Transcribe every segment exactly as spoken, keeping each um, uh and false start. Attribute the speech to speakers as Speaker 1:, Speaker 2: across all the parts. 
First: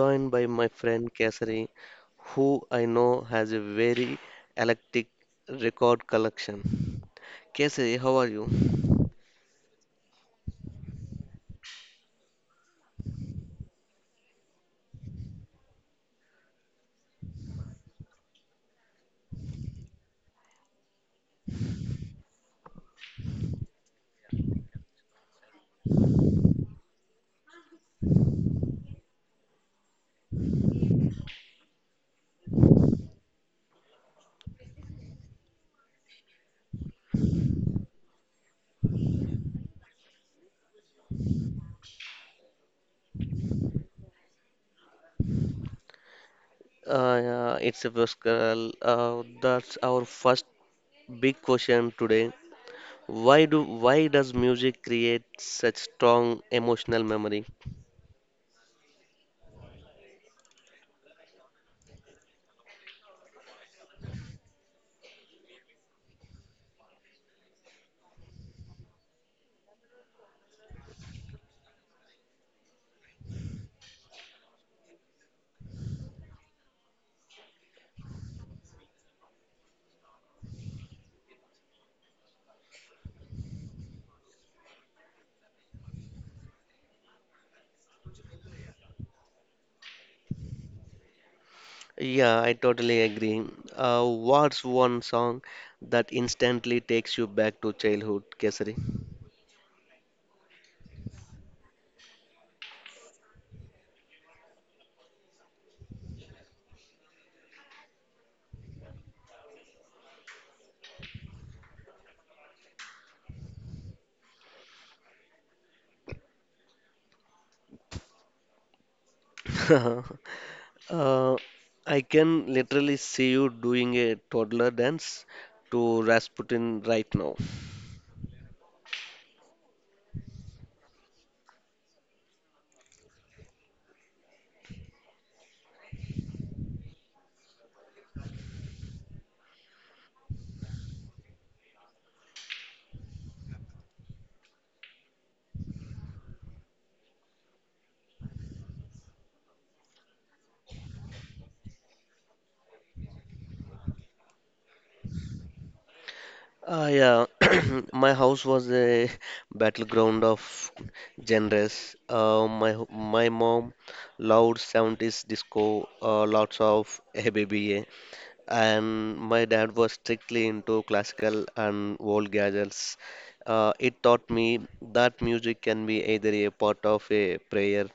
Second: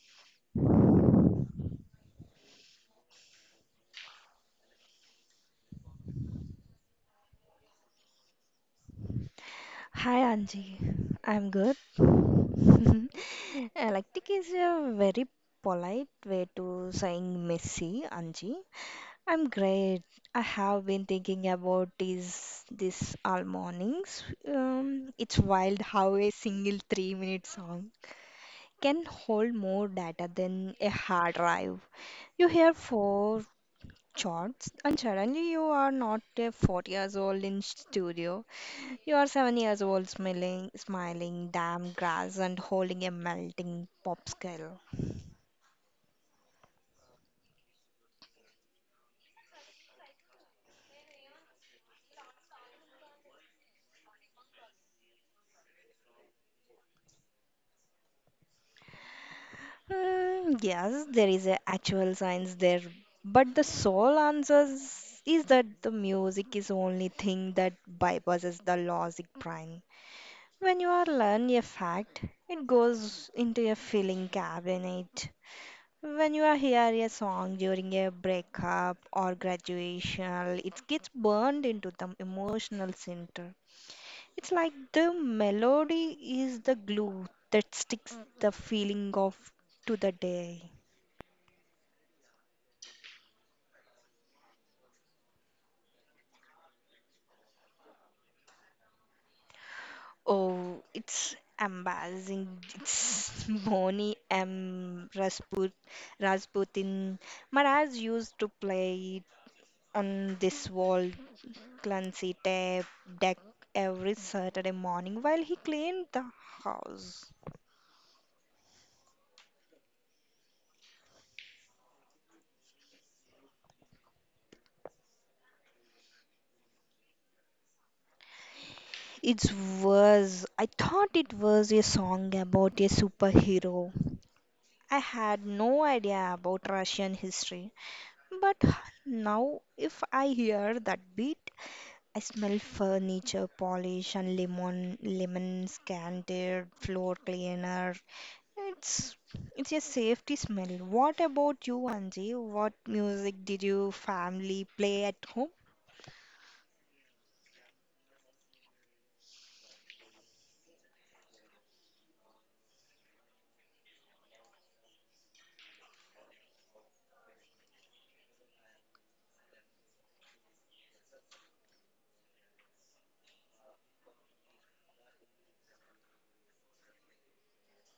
Speaker 1: joined by my friend Kesari, who I know has a very eclectic record collection. Kesari, how are you?
Speaker 2: Hi Anji, I'm good. Uh, like Eclectic is a very polite way to saying messy, Anji. I'm great. I have been thinking about this this all mornings. Um, it's wild how a single three-minute song can hold more data than a hard drive. You hear four chords, and suddenly you are not a four years old in studio. You are seven years old, smiling, smiling, damn grass, and holding a melting popsicle.
Speaker 1: Uh, yeah, it's a first girl. Uh, that's our first big question today. Why do why does music create such strong emotional memory?
Speaker 2: Mm, yes, there is a actual science there, but the sole answer is that the music is only thing that bypasses the logic brain. When you are learn a fact, it goes into a feeling cabinet. When you are hear a song during a breakup or graduation, it gets burned into the emotional center. It's like the melody is the glue that sticks the feeling of to the day.
Speaker 1: Yeah, I totally agree. Uh, what's one song that instantly takes you back to childhood, Kesari?
Speaker 2: Oh, it's embarrassing. It's Bonnie M. Rasput, Rasputin. My dad used to play it on this wall clancy tape deck every Saturday morning while he cleaned the house.
Speaker 1: Uh, I can literally see you doing a toddler dance to Rasputin right now.
Speaker 2: It was, I thought it was a song about a superhero. I had no idea about Russian history, but now if I hear that beat, I smell furniture polish and lemon lemon scented floor cleaner. It's it's a safety smell. What about you, Anji? What music did your family play at home?
Speaker 1: Ah, yeah, my house was a battleground of genres. Uh, my ho- my mom loved seventies disco, uh, lots of Hey Baby, Yeah, and my dad was strictly into classical and old gadgets. Uh, it taught me that music can be either a part of a prayer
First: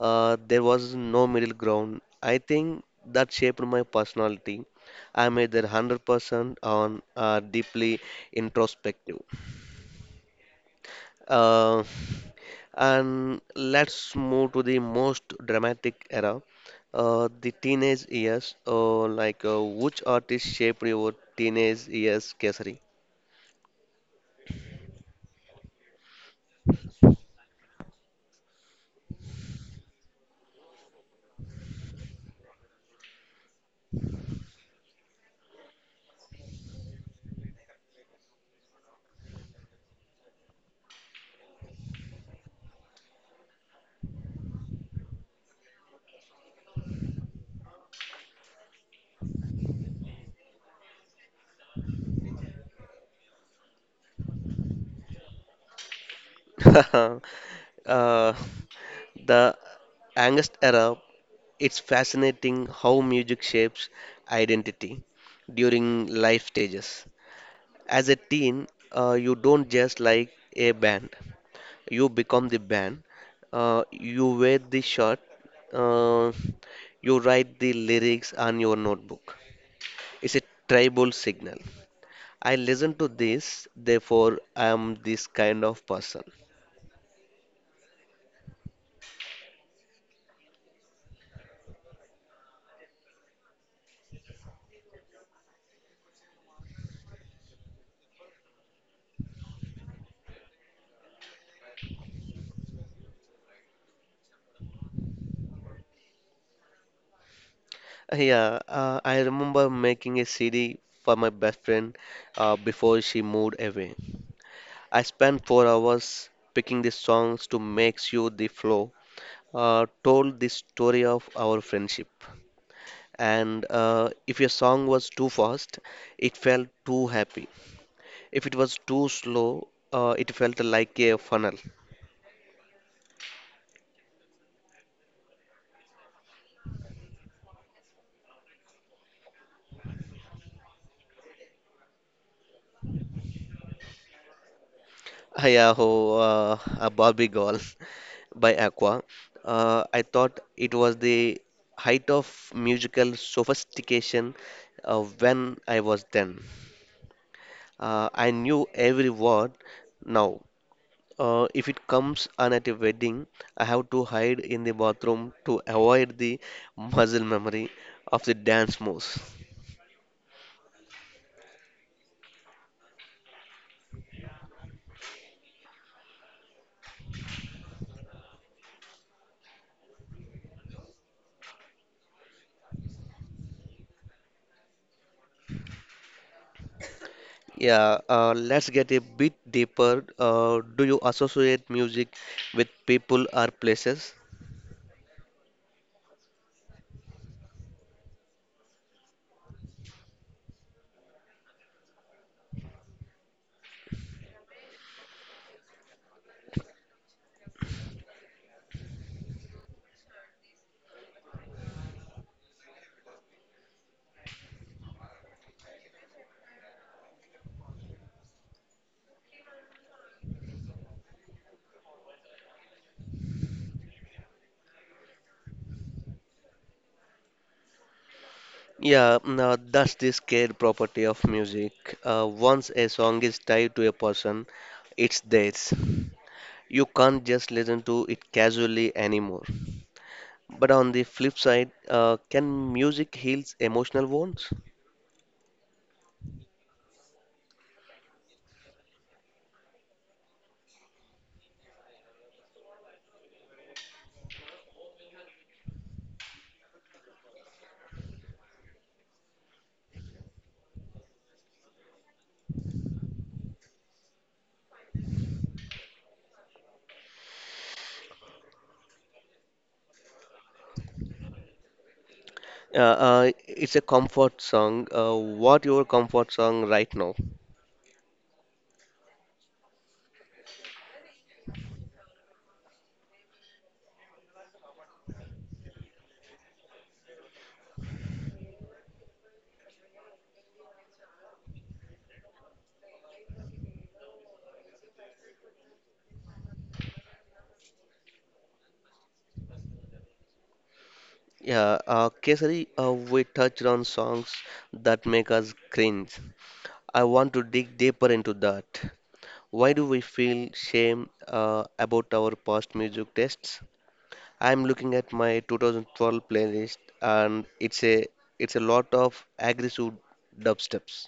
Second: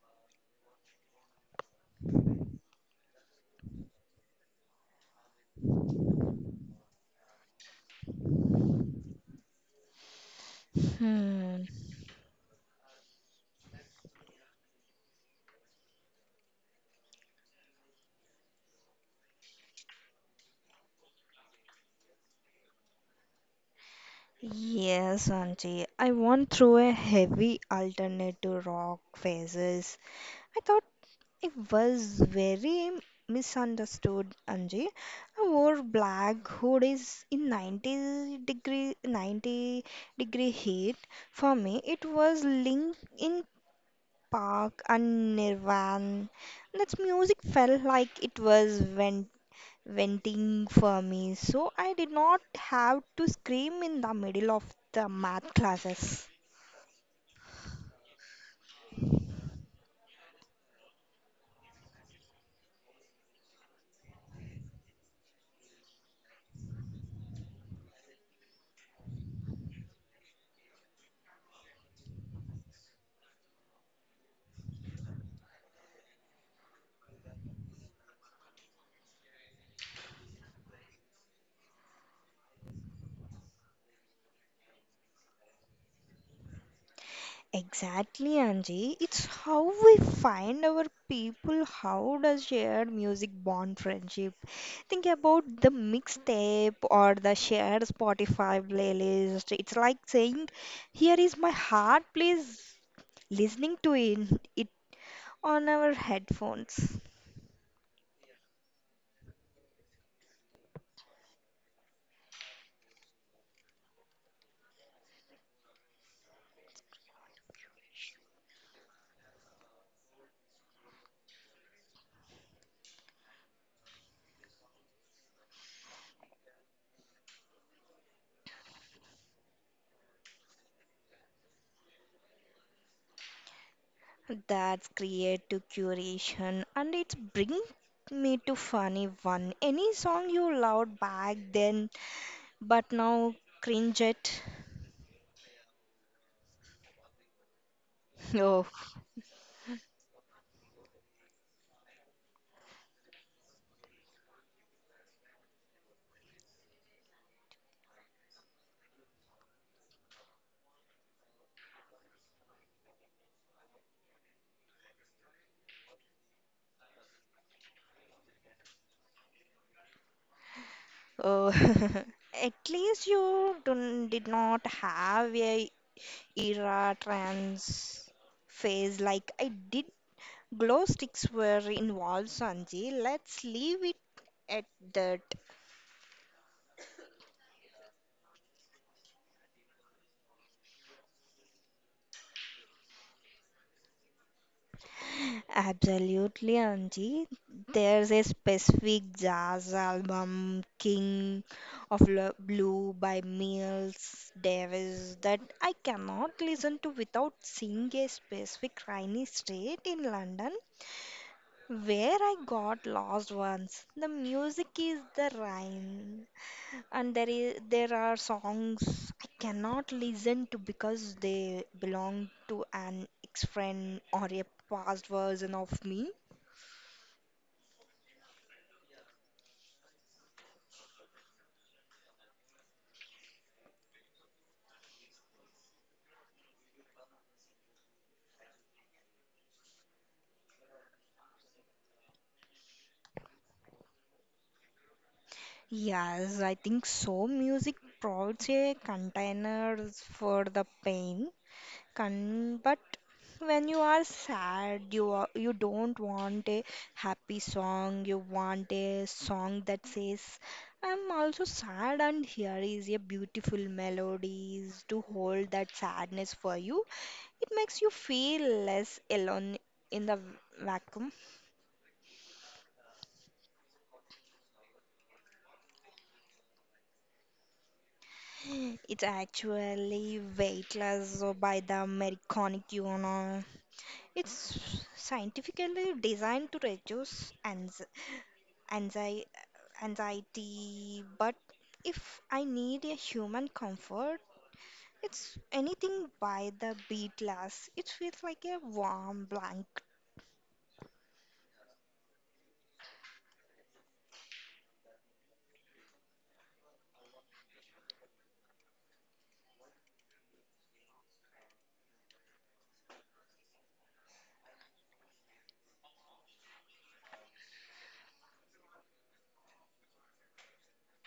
Speaker 1: uh, there was no middle ground. I think that shaped my personality. I'm either one hundred percent on uh, deeply introspective.
Speaker 2: Hmm.
Speaker 1: Uh, and let's move to the most dramatic era, uh, the teenage years. Uh, like, uh, which artist shaped your teenage years, Kesari?
Speaker 2: Yes, Anji. I went through a heavy alternative rock phases. I thought I was very misunderstood, Anji. I wore black hoodies in ninety degree ninety degree heat. For me, it was Linkin Park and Nirvana. That music felt like it was vent venting for me, so I did not have to scream in the middle of the math classes.
Speaker 1: uh, the angst era. It's fascinating how music shapes identity during life stages. As a teen, uh, you don't just like a band, you become the band. Uh, you wear the shirt, uh, you write the lyrics on your notebook. It's a tribal signal. I listen to this, therefore, I am this kind of person.
Speaker 2: Exactly, Anji. It's how we find our people. How does shared music bond friendship? Think about the mixtape or the shared Spotify playlist. It's like saying, "Here is my heart, please. Listening to it, it on our headphones."
Speaker 1: Uh, Yeah, uh, I remember making a C D for my best friend uh, before she moved away. I spent four hours picking the songs to make you the flow. Uh, told the story of our friendship, and uh, if your song was too fast, it felt too happy. If it was too slow, uh, it felt like a funnel.
Speaker 2: That's creative curation and it's bring me to funny one. Any song you loved back then but now cringe at?
Speaker 1: Ayaho, uh, a Barbie Girl by
Speaker 2: Oh.
Speaker 1: Aqua. Uh, I thought it was the height of musical sophistication uh, when I was then. Uh, I knew every word now. Uh, if it comes on at a wedding, I have to hide in the bathroom to avoid the muscle memory of the dance moves.
Speaker 2: Oh, at least you don't did not have a era trans phase like I did. Glow sticks were involved, Sanji. Let's leave it at that.
Speaker 1: Yeah, uh, let's get a bit deeper. Uh, do you associate music with people or places?
Speaker 2: Absolutely, Anji. There's a specific jazz album, King of Lo- Blue by Miles Davis, that I cannot listen to without seeing a specific rainy street in London where I got lost once. The music is the rhyme, and there is there are songs I cannot listen to because they belong to an ex-friend or a past version of me.
Speaker 1: Yeah, now that's the scared property of music. Uh, once a song is tied to a person, it's theirs. You can't just listen to it casually anymore. But on the flip side, uh, can music heals emotional wounds?
Speaker 2: Yes, I think so. Music provides a container for the pain. Kan, but when you are sad, you are, you don't want a happy song. You want a song that says, "I'm also sad, and here is a beautiful melodies to hold that sadness for you." It makes you feel less alone in the vacuum.
Speaker 1: Uh, uh, it's a comfort song. Uh, what your comfort song right now?
Speaker 2: It's actually weightless by the Americanic, you know. It's scientifically designed to reduce ans- anxi- anxiety, but if I need a human comfort, it's anything by the bee glass. It feels like a warm blanket.
Speaker 1: Yeah, uh, Kesari, uh, we touched on songs that make us cringe. I want to dig deeper into that. Why do we feel shame uh, about our past music tastes? I'm looking at my two thousand twelve playlist, and it's a it's a lot of aggressive dubsteps.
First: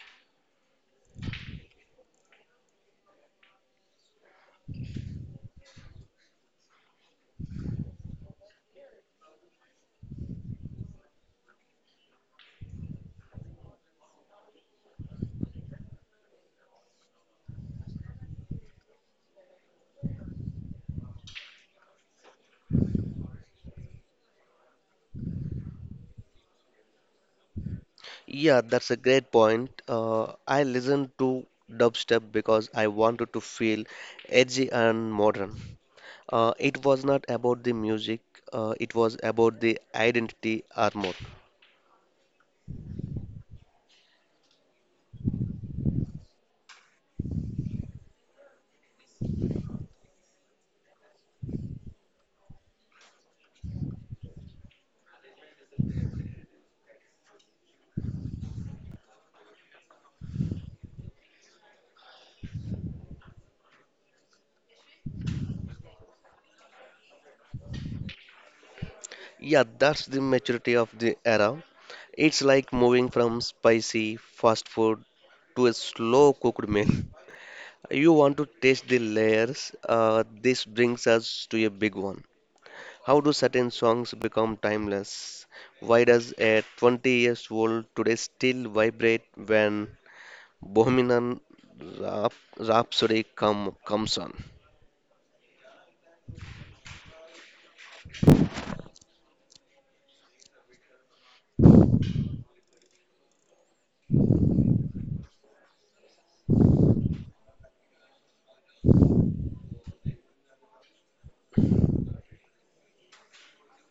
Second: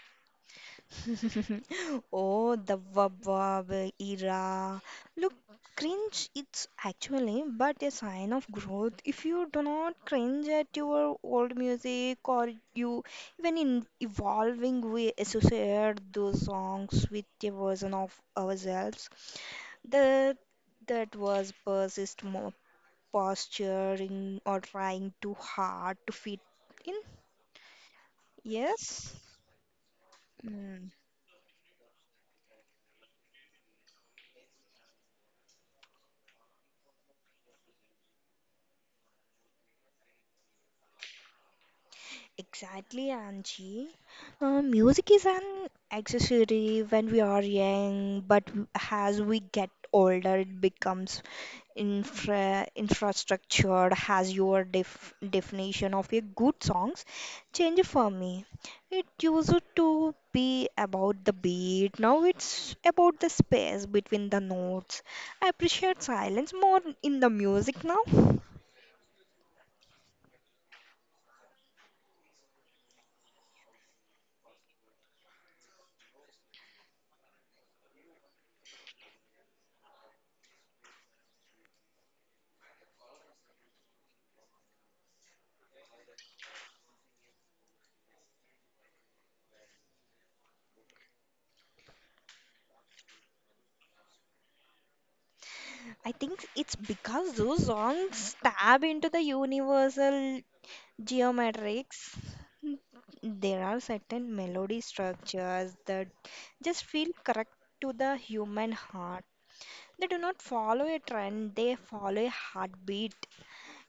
Speaker 2: Oh, the wab era. Look, cringe it's actually but a sign of growth. If you do not cringe at your old music or you even in evolving, we associate those songs with a version of ourselves that that was persist more posturing or trying too hard to fit in.
Speaker 1: Yeah, that's a
Speaker 2: Yes.
Speaker 1: great point. Uh, I
Speaker 2: Hmm.
Speaker 1: listened to dubstep because I wanted to feel edgy and modern. Uh, it was not about the music, uh, it was about the identity armor.
Speaker 2: Exactly, Angie. Uh, music is an accessory when we are young, but w- as we get older, it becomes infra infrastructure. Has your def definition of a good songs changed for me? It used to be about the beat. Now it's about the space between the notes. I appreciate silence more in the music now.
Speaker 1: Yeah, that's the maturity of the era. It's like moving from spicy fast food to a slow cooked meal. You want to taste the layers. Uh, this brings us to a big one. How do certain songs become timeless? Why does a twenty years old today still vibrate when Bohemian Rhap- Rhapsody come, comes on?
Speaker 2: I think it's because those songs stab into the universal geometrics. There are certain melody structures that just feel correct to the human heart. They do not follow a trend, they follow a heartbeat.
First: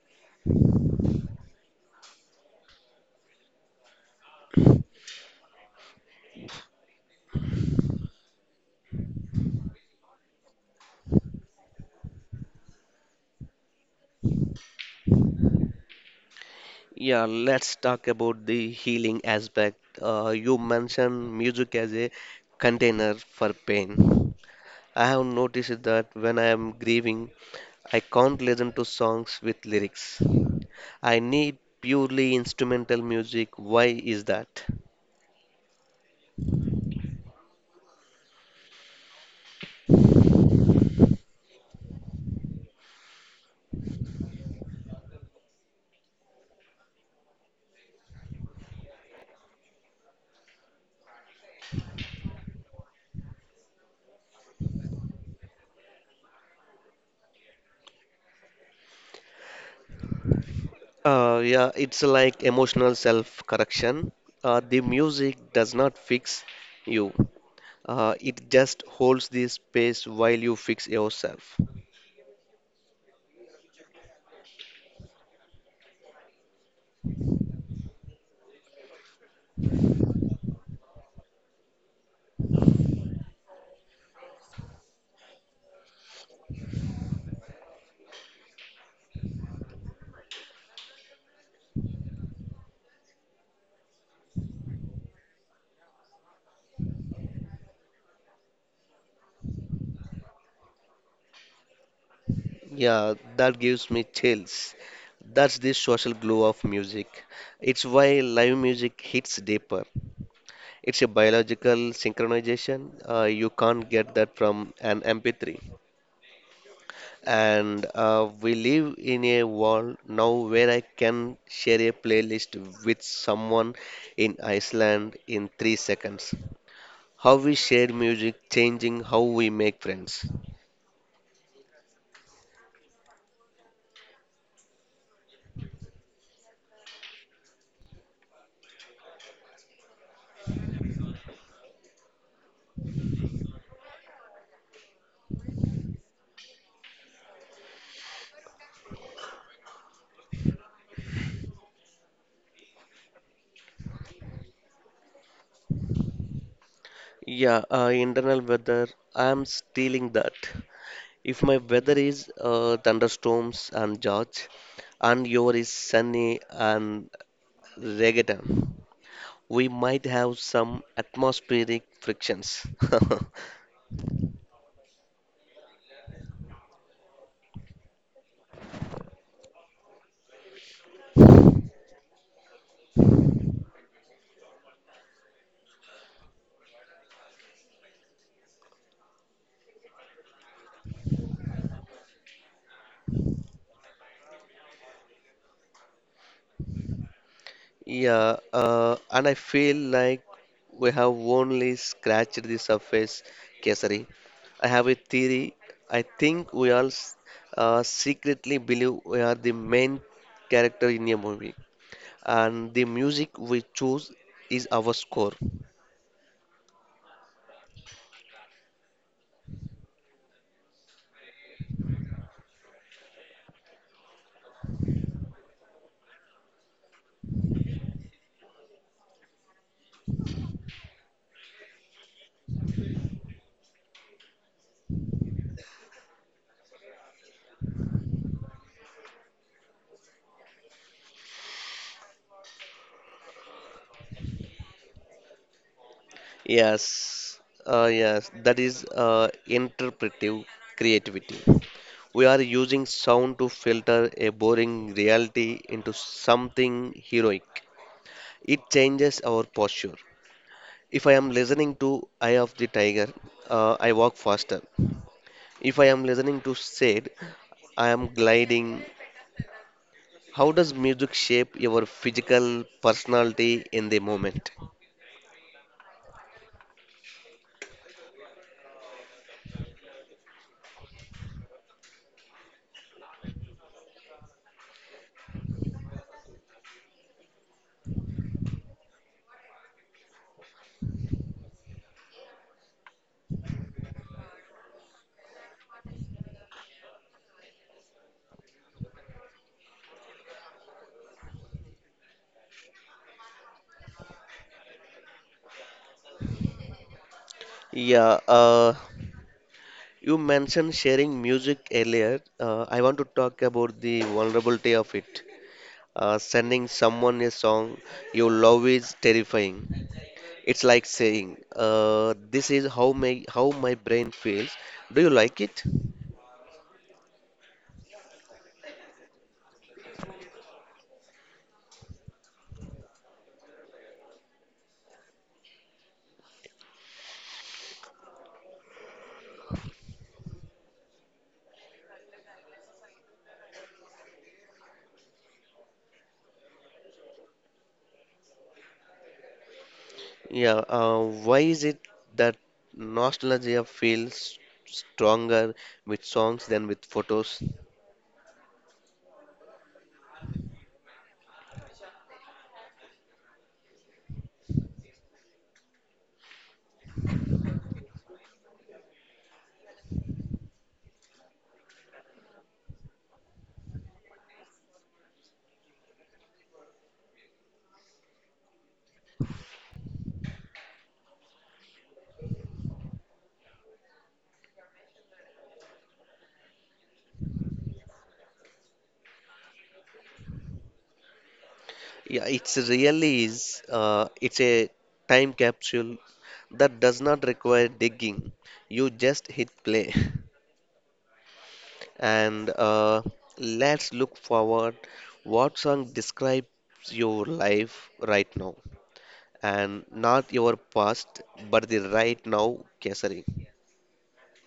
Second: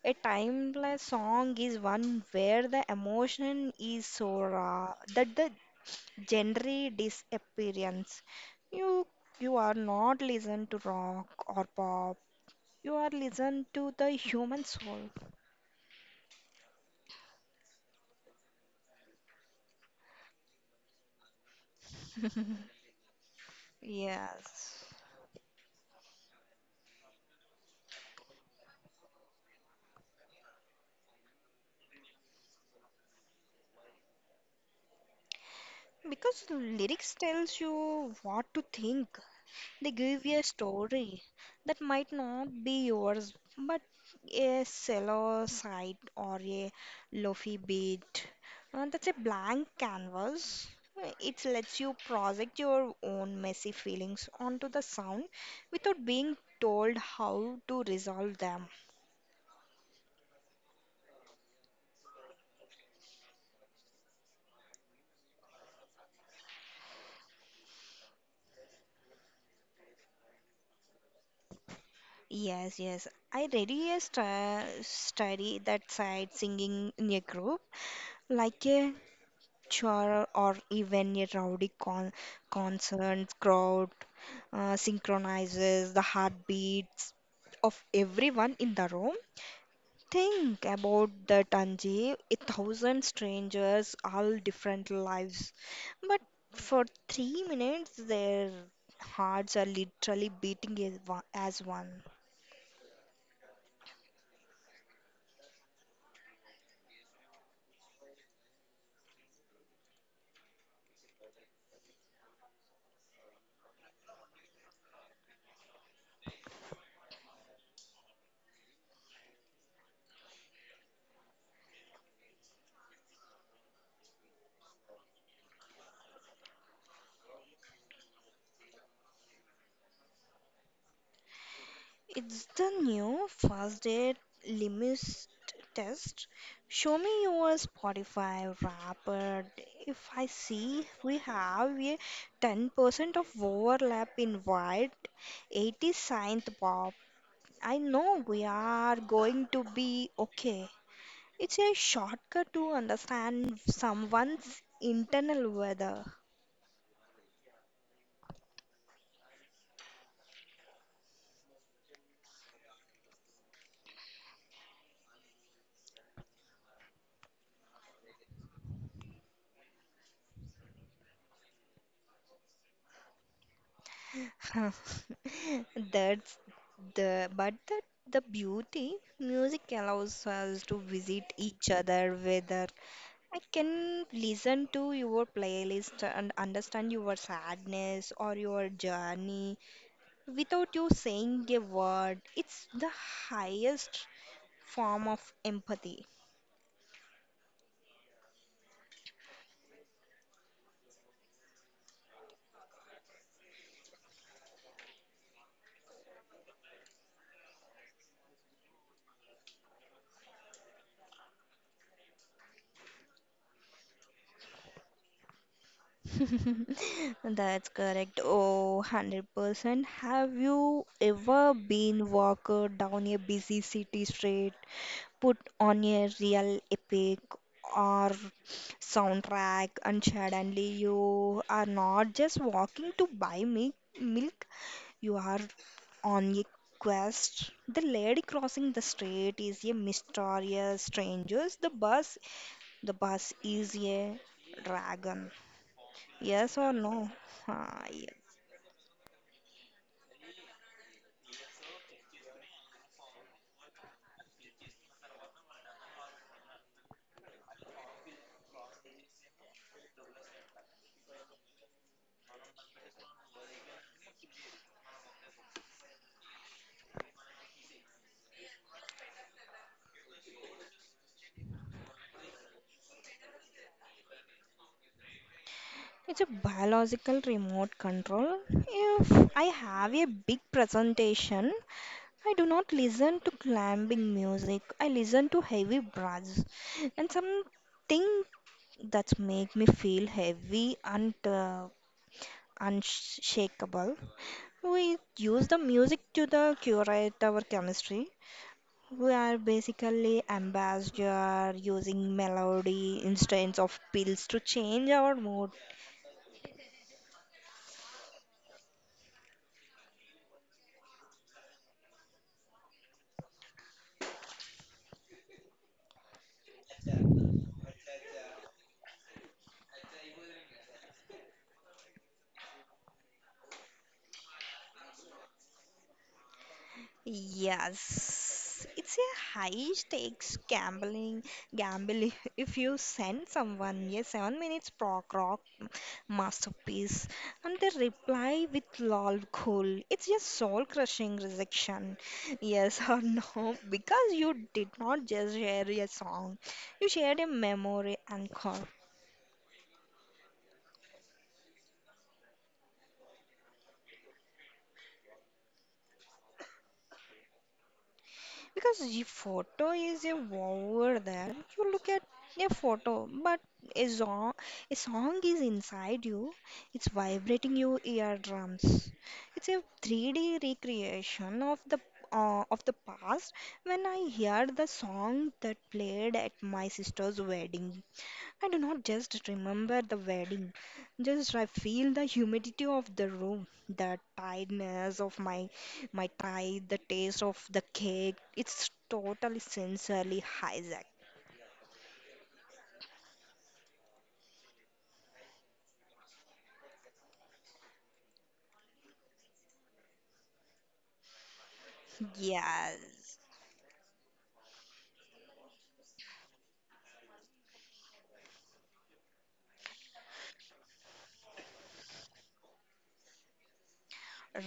Speaker 2: A timeless song is one where the emotion is so raw that the genre disappears. You you are not listening to rock or pop, you are listened to the human soul.
Speaker 1: Yeah, let's talk about the healing aspect. Uh, you mentioned music as a container for pain.
Speaker 2: Yes.
Speaker 1: I have noticed that when I am grieving, I can't listen to songs with lyrics. I need purely instrumental music. Why is that?
Speaker 2: Because lyrics tells you what to think. They give you a story that might not be yours, but a shallow side or a lofi beat. Uh, that's a blank canvas. Uh, It lets you project your own messy feelings onto the sound without being told how to resolve them.
Speaker 1: Uh, yeah, it's like emotional self-correction. Uh, the music does not fix you. Uh, it just holds the space while you fix yourself.
Speaker 2: Yes, yes. I really a stu- study that side singing in a group, like a choir or even a rowdy con concert crowd uh, synchronizes the heartbeats of everyone in the room. Think about the Tanji, a thousand strangers, all different lives, but for three minutes their hearts are literally beating as one. as one.
Speaker 1: Yeah, that gives me chills. That's the social glue of music. It's why live music hits deeper. It's a biological synchronization. Uh, you can't get that from an M P three. And uh, we live in a world now where I can share a playlist with someone in Iceland in three seconds. How we share music changing how we make friends.
Speaker 2: It's the new first Fastest Limit test. Show me your Spotify wrapped. If I see we have a ten percent of overlap in white, eighty synth pop, I know we are going to be okay. It's a shortcut to understand someone's internal weather.
Speaker 1: Yeah, uh, Internal weather, I'm stealing that. If my weather is uh, thunderstorms and George, and your is sunny and reggaeton, we might have some atmospheric frictions.
Speaker 2: That's the but that the beauty. Music allows us to visit each other, whether I can listen to your playlist and understand your sadness or your journey without you saying a word. It's the highest form of empathy.
Speaker 1: Yeah, uh, and I feel like we have only scratched the surface, Kesari. I have a theory. I think we all s- uh, secretly believe we are the main character in a movie, and the music we choose is our score.
Speaker 2: That's correct. Oh, one hundred percent. Have you ever been walked down a busy city street, put on a real epic or soundtrack, and suddenly you are not just walking to buy mi- milk? You are on a quest. The lady crossing the street is a mysterious stranger. The bus the bus is a dragon, yes or no?
Speaker 1: Yes,
Speaker 2: Ah,
Speaker 1: uh,
Speaker 2: yes.
Speaker 1: yes, that is uh, interpretive creativity. We are using sound to filter a boring reality into something heroic. It changes our posture. If I am listening to Eye of the Tiger, uh, I walk faster. If I am listening to Said, I am gliding. How does music shape your physical personality in the moment?
Speaker 2: It's a biological remote control. If I have a big presentation, I do not listen to climbing music. I listen to heavy brass and something that make me feel heavy and uh, unshakable. We use the music to the curate our chemistry. We are basically ambassador using melody instead of pills to change our mood.
Speaker 1: Yeah, uh, you mentioned sharing music earlier. Uh, I want to talk about the vulnerability of it. Uh, sending someone a song you love is terrifying. It's like saying, uh, this is how my how my brain feels. Do you like it?
Speaker 2: Yes, it's a high stakes gambling gambling. If you send someone a seven minutes prog rock masterpiece and they reply with lol cool, it's a soul crushing rejection. Yes or no? Because you did not just share a song, you shared a memory anchor.
Speaker 1: Yeah, uh, why is it that nostalgia feels stronger with songs than with photos?
Speaker 2: Because a photo is a over there, you look at a photo, but a song a song is inside you. It's vibrating your eardrums. It's a three D recreation of the uh, of the past. When I heard the song that played at my sister's wedding, I do not just remember the wedding, just I feel the humidity of the room, the tiredness of my my tie, the taste of the cake. It's totally sensory hijack.
Speaker 1: Yeah, it's really is. Uh, it's a time capsule that does not require digging. You just hit play. And uh,
Speaker 2: Yes.
Speaker 1: let's look forward. What song describes your life right now? And not your past, but the right now, Kesari.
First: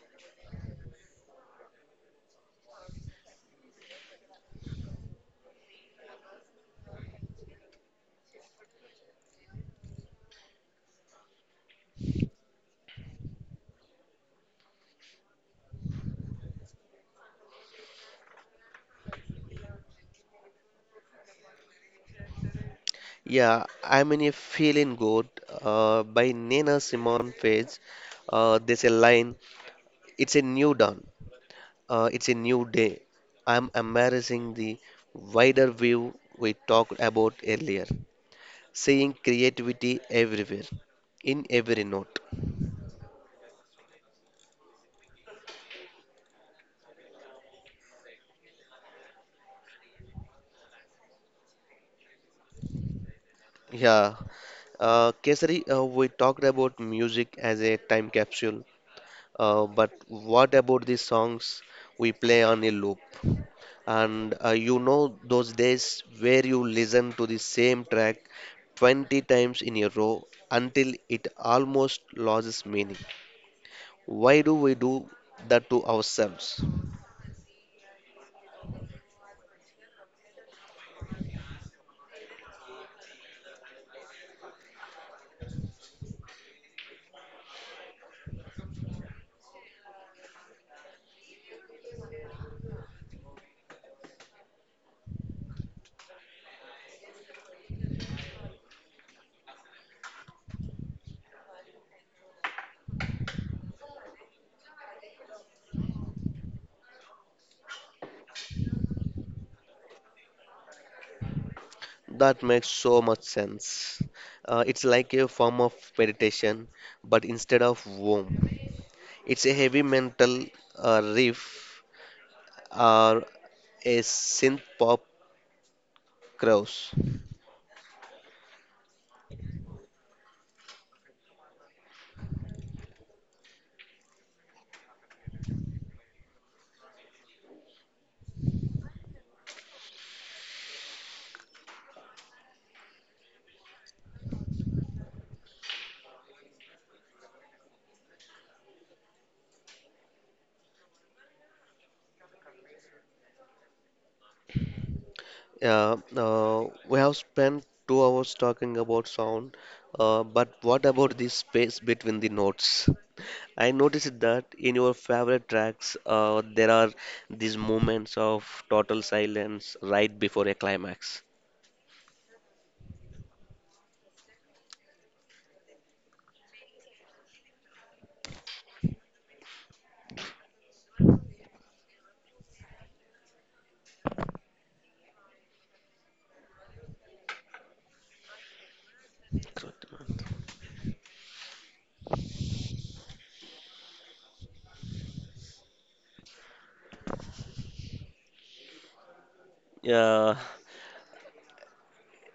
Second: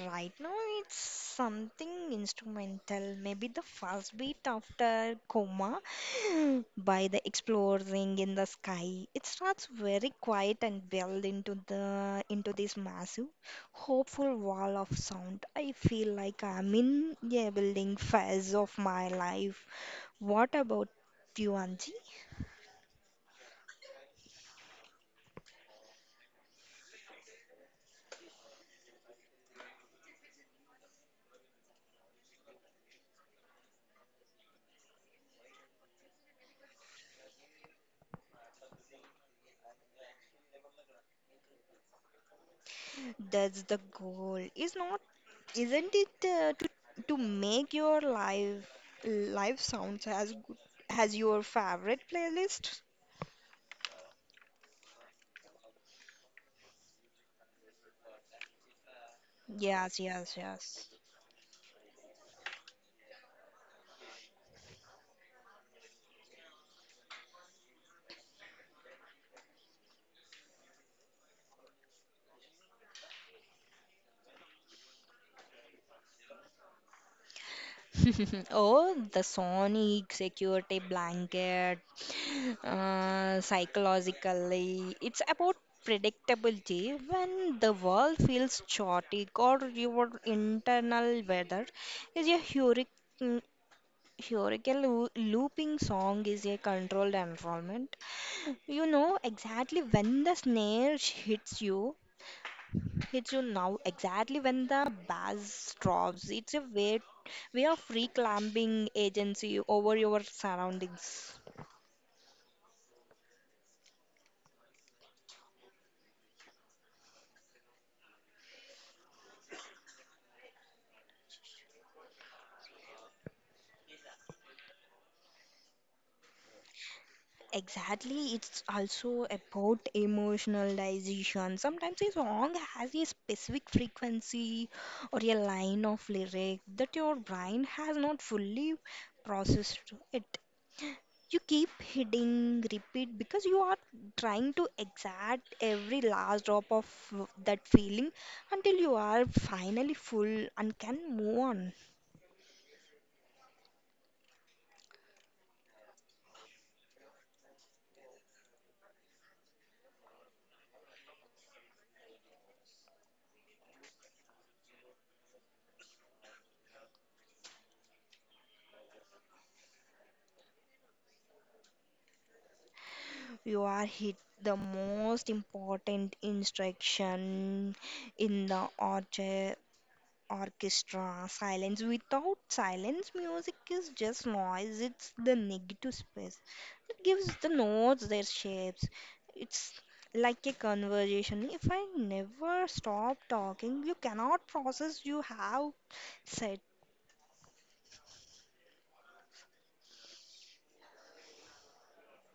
Speaker 2: Right now, it's something instrumental, maybe the first beat after Coma by the Exploring in the Sky. It starts very quiet and build into the into this massive, hopeful wall of sound. I feel like I'm in a building phase of my life. What about you, Anji?
Speaker 1: Yeah, I'm in a feeling good uh, by Nina Simone Page. Uh, there's a line, it's a new dawn, uh, it's a new day. I'm embracing the wider view we talked about earlier, seeing creativity everywhere, in every note.
Speaker 2: That's the goal. Is not isn't it uh, to to make your life life sounds as good as your favorite playlist?
Speaker 1: Yeah, uh, Kesari, uh, we talked about music as a time capsule, Uh, but
Speaker 2: Yes, yes,
Speaker 1: what
Speaker 2: yes.
Speaker 1: about the songs we play on a loop? And uh, You know those days where you listen to the same track twenty times in a row until it almost loses meaning. Why do we do that to ourselves?
Speaker 2: Oh, the sonic security blanket. Uh, psychologically, it's about predictability. When the world feels chaotic or your internal weather is a hurricane, historical loo- looping song is a controlled environment. You know exactly when the snare sh- hits you, hits you now, exactly when the bass drops. It's a way, way of reclaiming agency over your surroundings.
Speaker 1: That makes so much sense. Uh, it's like a form of meditation, but instead of womb, it's a heavy mental uh, riff or a synth pop chorus.
Speaker 2: Exactly, it's also about emotionalization. Sometimes a song has a specific frequency or a line of lyric that your brain has not fully processed it. You keep hitting repeat because you are trying to exact every last drop of that feeling until you are finally full and can move on.
Speaker 1: Yeah, uh, we have spent two hours talking about sound, uh, but what about the space between the notes? I noticed that in your favorite tracks, uh, there are these moments of total silence right before a climax.
Speaker 2: You are hit the most important instruction in the orchard orchestra silence. Without silence, music is just noise. It's the negative space. It gives the notes their shapes. It's like a conversation. If I never stop talking, you cannot process you have said.
Speaker 1: Yeah,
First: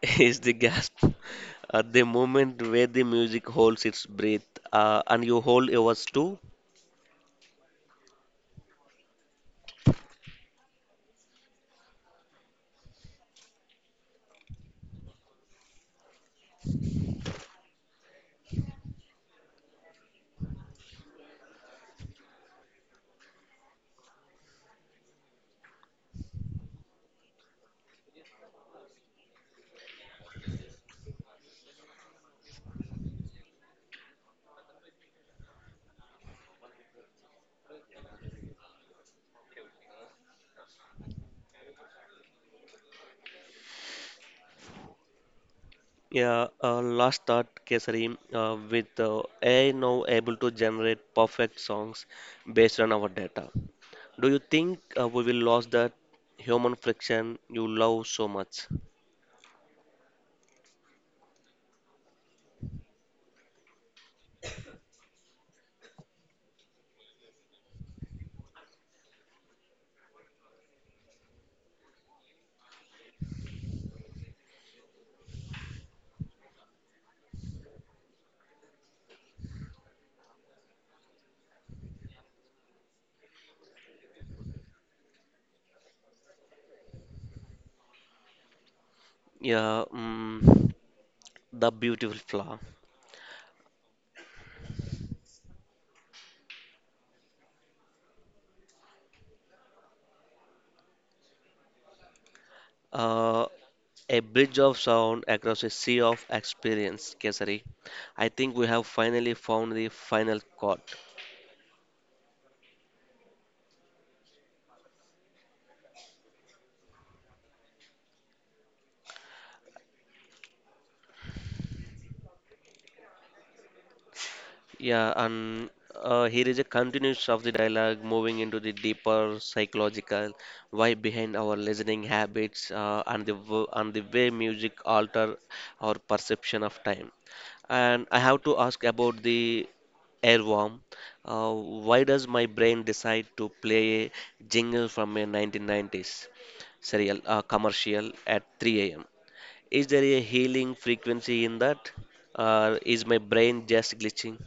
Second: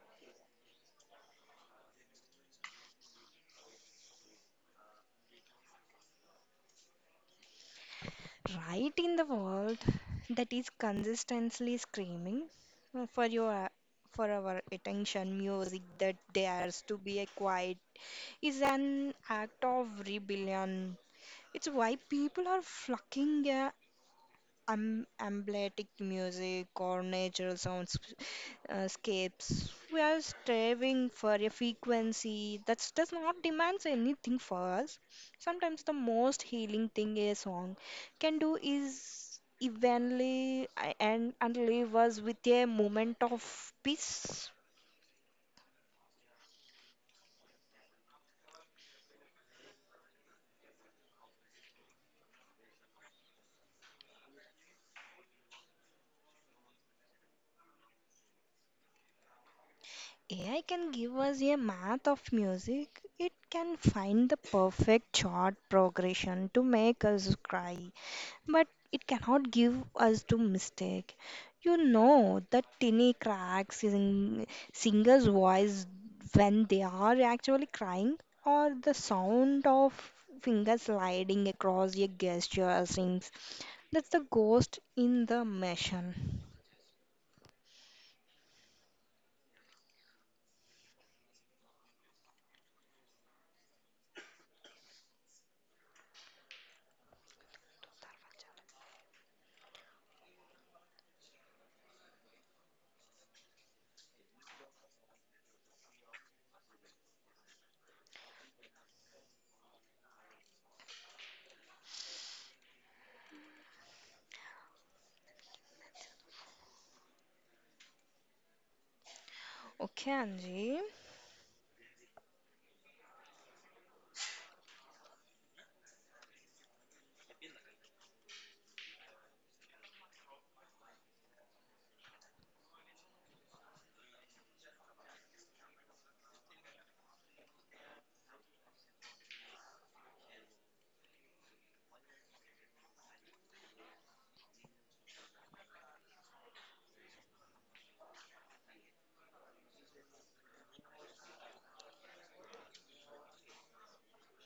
Speaker 1: is the gasp at the moment where the music holds its breath, uh, and you hold yours too.
Speaker 2: Right in the world that is consistently screaming for your for our attention, music that dares to be a quiet is an act of rebellion. It's why people are flocking uh, um, amblytic music or natural sounds, uh, scapes. We are striving for a frequency that does not demand anything for us. Sometimes the most healing thing a song can do is evenly a- and, and leave us with a moment of peace.
Speaker 1: Yeah, uh, Last thought, Kesari. uh, with uh, A I now able to generate perfect songs based on our data. Do you think uh, we will lose that human friction you love so much?
Speaker 2: A I can give us a math of music. It can find the perfect chord progression to make us cry, but it cannot give us to mistake. You know the tiny cracks in singer's voice when they are actually crying, or the sound of fingers sliding across a gesture strings. That's the ghost in the machine.
Speaker 1: Yeah, mm, the beautiful flaw. Uh, a bridge of sound across a sea of experience, Kesari. I think we have finally found the final chord.
Speaker 2: Okay, Anji.
Speaker 1: Yeah, and uh, Here is a continuation of the dialogue, moving into the deeper psychological why behind our listening habits uh, and the w- and the way music alter our perception of time. And I have to ask about the airworm. Uh, why does my brain decide to play a jingle from a nineteen nineties serial uh, commercial at three a m? Is there a healing frequency in that, or is my brain just glitching?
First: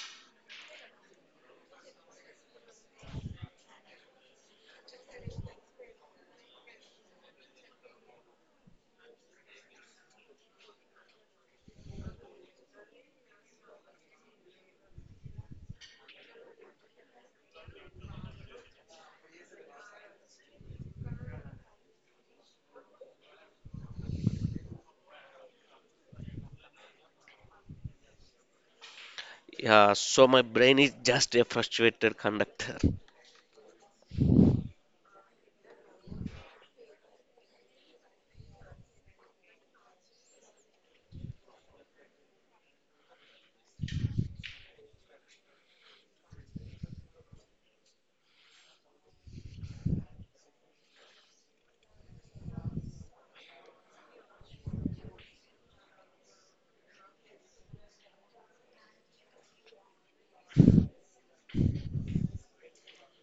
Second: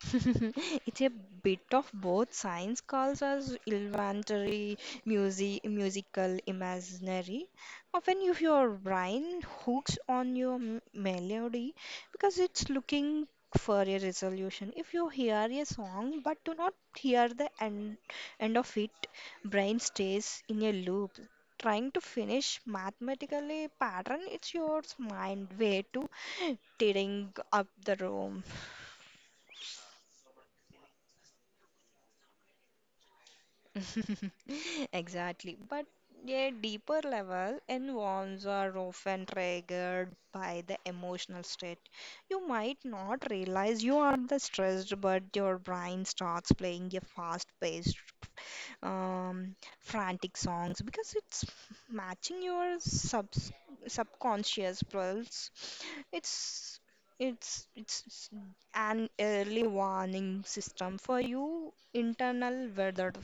Speaker 2: It's a bit of both. Science calls us inventory, music, musical, imaginary. Often, if your brain hooks on your m- melody because it's looking for a resolution. If you hear a song but do not hear the end, end of it, brain stays in a loop. Trying to finish mathematically pattern, it's your mind way to tearing up the room.
Speaker 1: Yeah, so my brain is just a frustrated conductor.
Speaker 2: Exactly. But a deeper level, involves are often triggered by the emotional state. You might not realize you are the stressed, but your brain starts playing a fast-paced, um, frantic songs because it's matching your sub subconscious pulse. It's it's it's it's an early warning system for you internal weather.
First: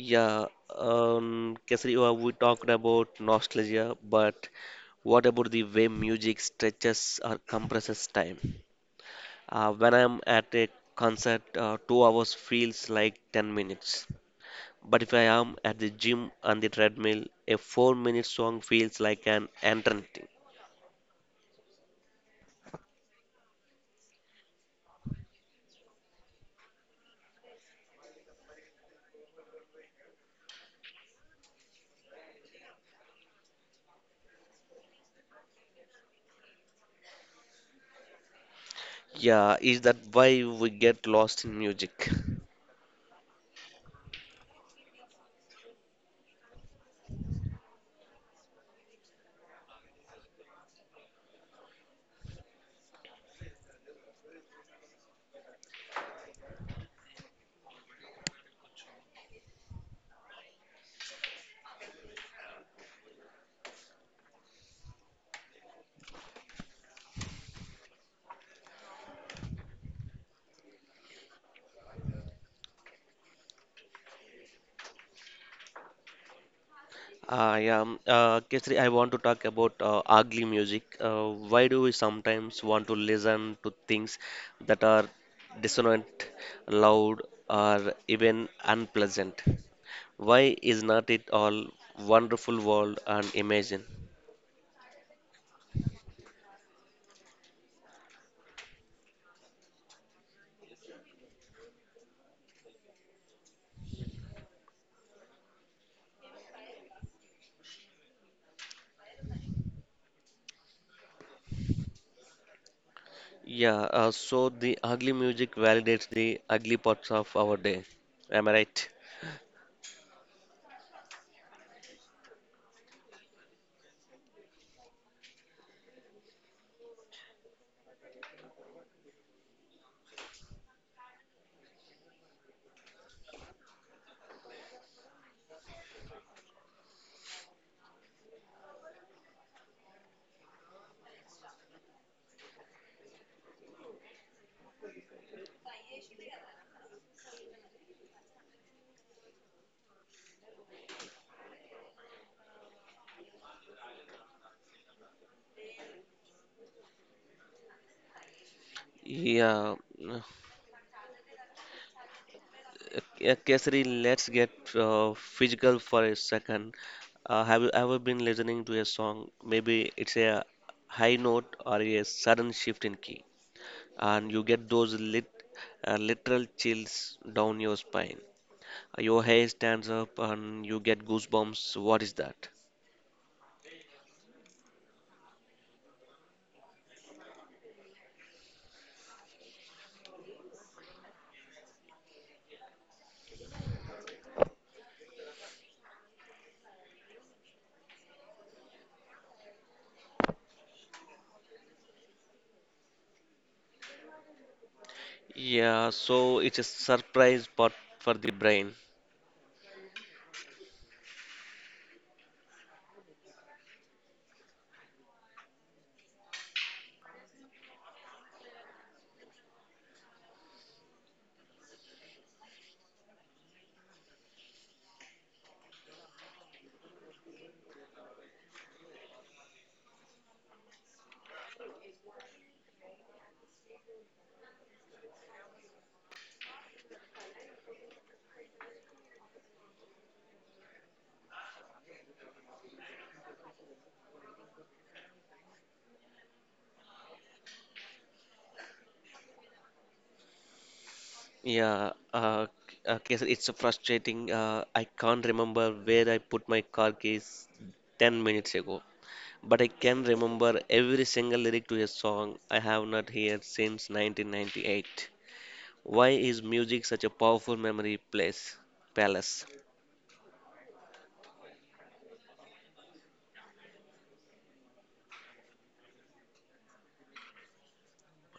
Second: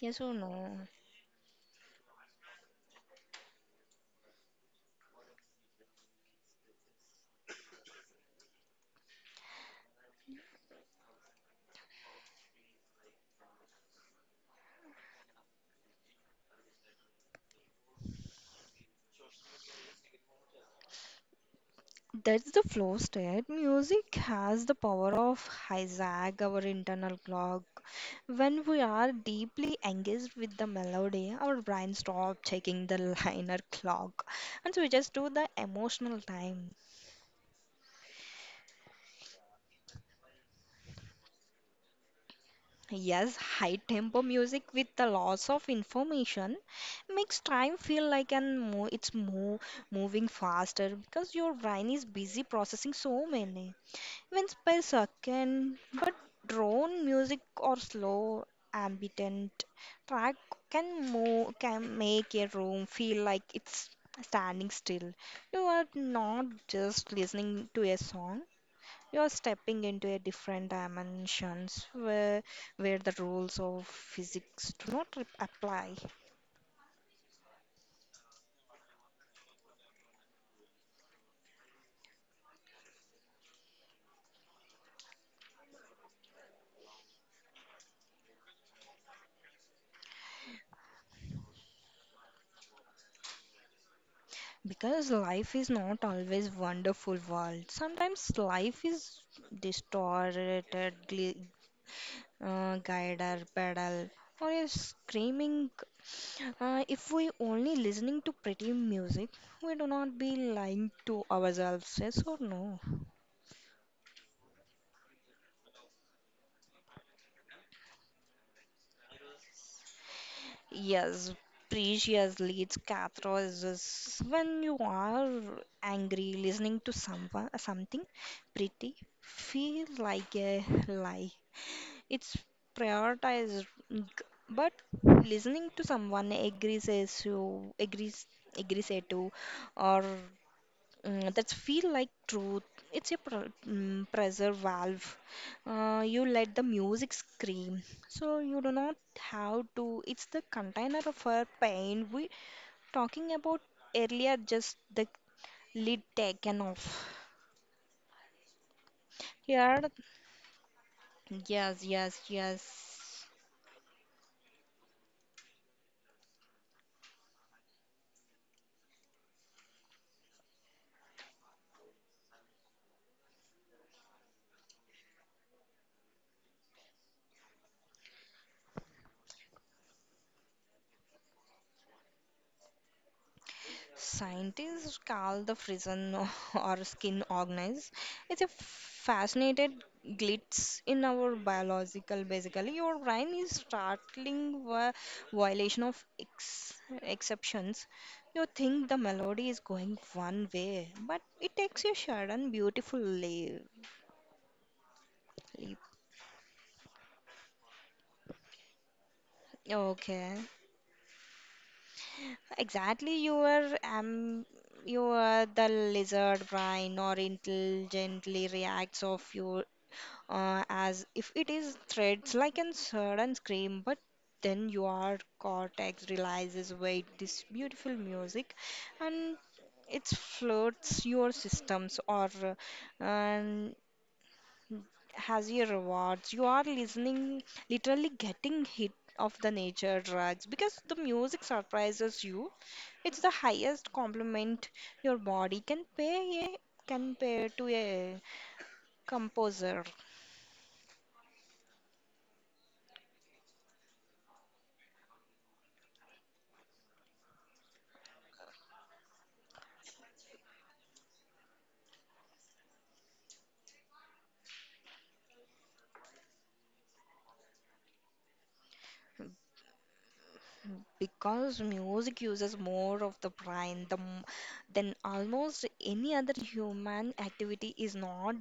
Speaker 2: Yes or no?
Speaker 1: um, Kesari, uh, we talked about nostalgia, but what about the way music stretches or compresses time? Uh, when I'm at a concert, uh, two hours feels like ten minutes. But if I am at the gym on the treadmill, a four-minute song feels like an eternity.
Speaker 2: That's the flow state. Music has the power of hijack our internal clock. When we are deeply engaged with the melody, our brain stops checking the liner clock. And so we just do the emotional time.
Speaker 1: Yeah, is that why we get lost in music?
Speaker 2: Yes, high tempo music with the loss of information makes time feel like an mo- it's mo- moving faster because your brain is busy processing so many. Wins by second, but drone music or slow ambient track can move, can make a room feel like it's standing still. You are not just listening to a song. You are stepping into a different dimensions where where the rules of physics do not re- apply.
Speaker 1: Uh, yeah, um, uh, Kesari, I want to talk about uh, ugly music. Uh, why do we sometimes want to listen to things that are dissonant, loud, or even unpleasant? Why is not it all wonderful world and imagine?
Speaker 2: Because life is not always wonderful world. Sometimes life is distorted, uh, guide our pedal, or a screaming. Uh, if we only listening to pretty music, we do not be lying to ourselves, yes or no?
Speaker 1: Yeah, uh, so the ugly music validates the ugly parts of our day. Am I right?
Speaker 2: Yes, preciously, it's catharsis. When you are angry, listening to someone, something pretty, feel like a lie. It's prioritized, mm, g- but listening to someone agrees as you agrees agrees to, or mm, that's feel like truth. It's a pr- mm, pressure valve. Uh, you let the music scream, so you do not have to. It's the container of our pain we talking about earlier. Just the lid taken off.
Speaker 1: Yeah,
Speaker 2: Here, yes, yes, yes.
Speaker 1: Yeah, Kesari, let's get uh, physical for a second. Uh, have you ever been listening to a song? Maybe it's a high note or a sudden shift in key, and you get those lit, uh, literal chills down your spine. Uh, Your hair stands up, and you get goosebumps. What is that?
Speaker 2: Scientists call the frisson or skin organize. It's a fascinated glitch in our biological. Basically, your brain is startling vi- violation of ex- exceptions. You think the melody is going one way, but it takes a sudden beautiful leap. leap.
Speaker 1: Yeah, so it's a surprise spot for the brain.
Speaker 2: Okay. Exactly, you are um, you are the lizard brain or intelligently reacts of your uh, as if it is threads, like a sudden scream, but then your cortex realizes wait, this beautiful music and it floods your systems or uh, and has your rewards. You are listening, literally getting hit of the nature drugs because the music surprises you. It's the highest compliment your body can pay a, can pay to a composer.
Speaker 1: Yeah, uh, k- uh, Kesar, it's so frustrating. Uh, I can't remember where I put my car keys ten minutes ago, but I can remember every single lyric to a song I have not heard since nineteen ninety-eight. Why is music such a powerful memory place, palace?
Speaker 2: Because music uses more of the brain the, m- than almost any other human activity is not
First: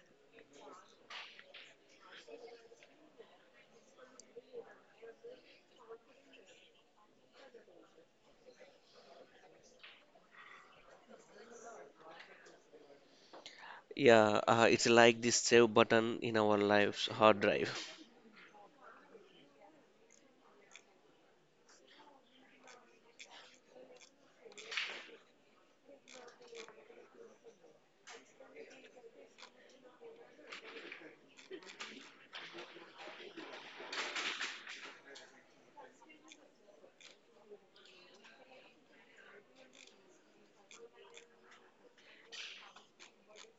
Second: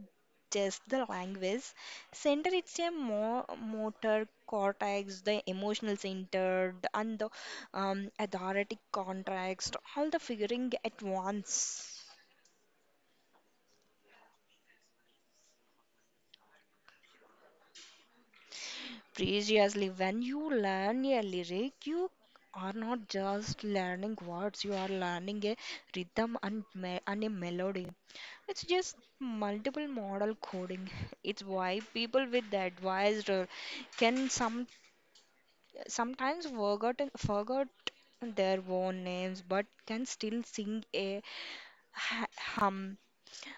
Speaker 2: just the language center, it's a more motor cortex the emotional center the- and the um, athletic context all the figuring at once.
Speaker 1: Yeah, uh, it's like this save button in our lives, hard drive.
Speaker 2: Previously, when you learn a lyric, you are not just learning words, you are learning a rhythm and, me- and a melody. It's just multiple model coding. It's why people with the advised role can some sometimes forgotten forgot their own names but can still sing a ha- hum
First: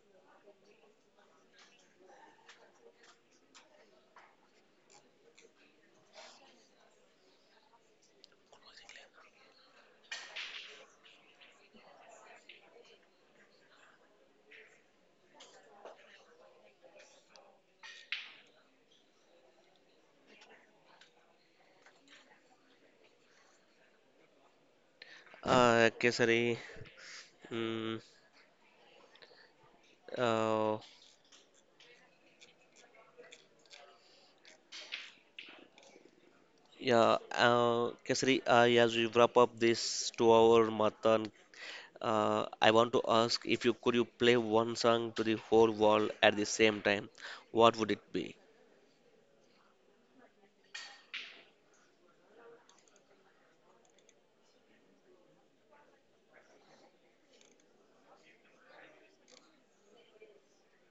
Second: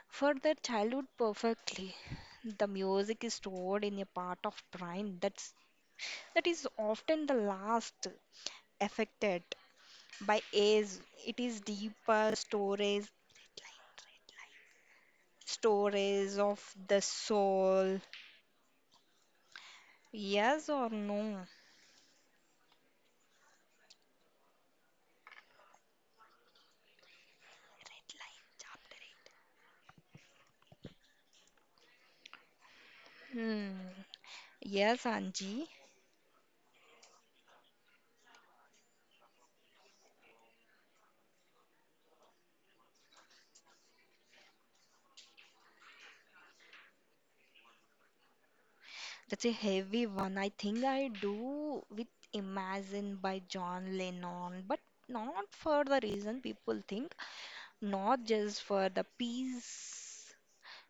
Speaker 2: for their childhood perfectly. The music is stored in a part of brain that's that is often the last affected by age. It is deeper storage, storage of the soul. Yes or no?
Speaker 1: Uh, Kesari, mm, uh,
Speaker 2: Hmm. Yes, Anji.
Speaker 1: yeah, uh, Kesari, uh, as we wrap up this two-hour marathon, Uh, I want to ask if you could you play one song to the whole world at the same time, what would it be?
Speaker 2: That's a heavy one. I think I do with Imagine by John Lennon, but not for the reason people think, not just for the peace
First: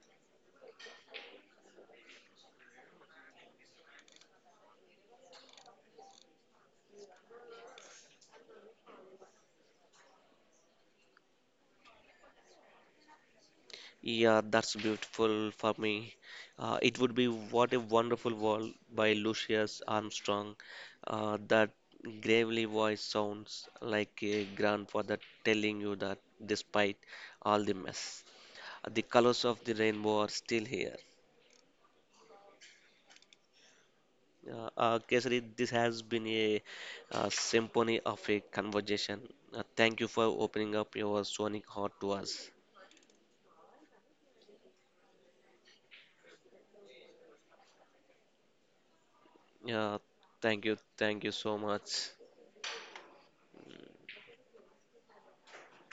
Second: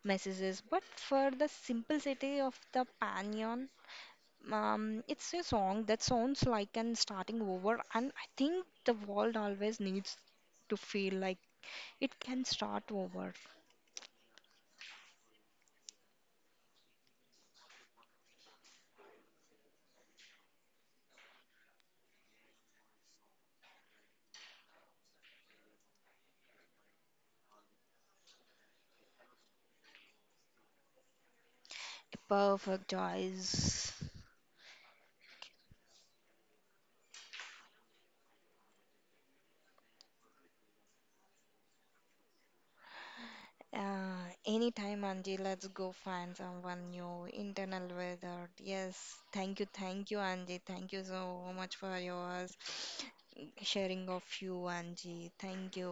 Speaker 2: messages, but for the simplicity of the pannier. Um, it's a song that sounds like an starting over, and I think the world always needs to feel like it can start over.
Speaker 1: Yeah, that's beautiful for me. Uh, it would be What a Wonderful World by Lucius Armstrong. Uh, that gravely voice sounds like a grandfather telling you that despite all the mess, the colors of the rainbow are still here.
Speaker 2: A perfect choice.
Speaker 1: Uh, uh, Kesari, this has been a uh, symphony of a conversation. Uh, thank you for opening up your sonic heart to us.
Speaker 2: Uh, anytime, Angie, let's go find someone new. Internal weather. Yes, thank you,
Speaker 1: Yeah,
Speaker 2: thank you, Angie.
Speaker 1: thank you,
Speaker 2: Thank you
Speaker 1: thank you
Speaker 2: so
Speaker 1: so
Speaker 2: much for
Speaker 1: much.
Speaker 2: yours sharing of you, Angie. Thank you.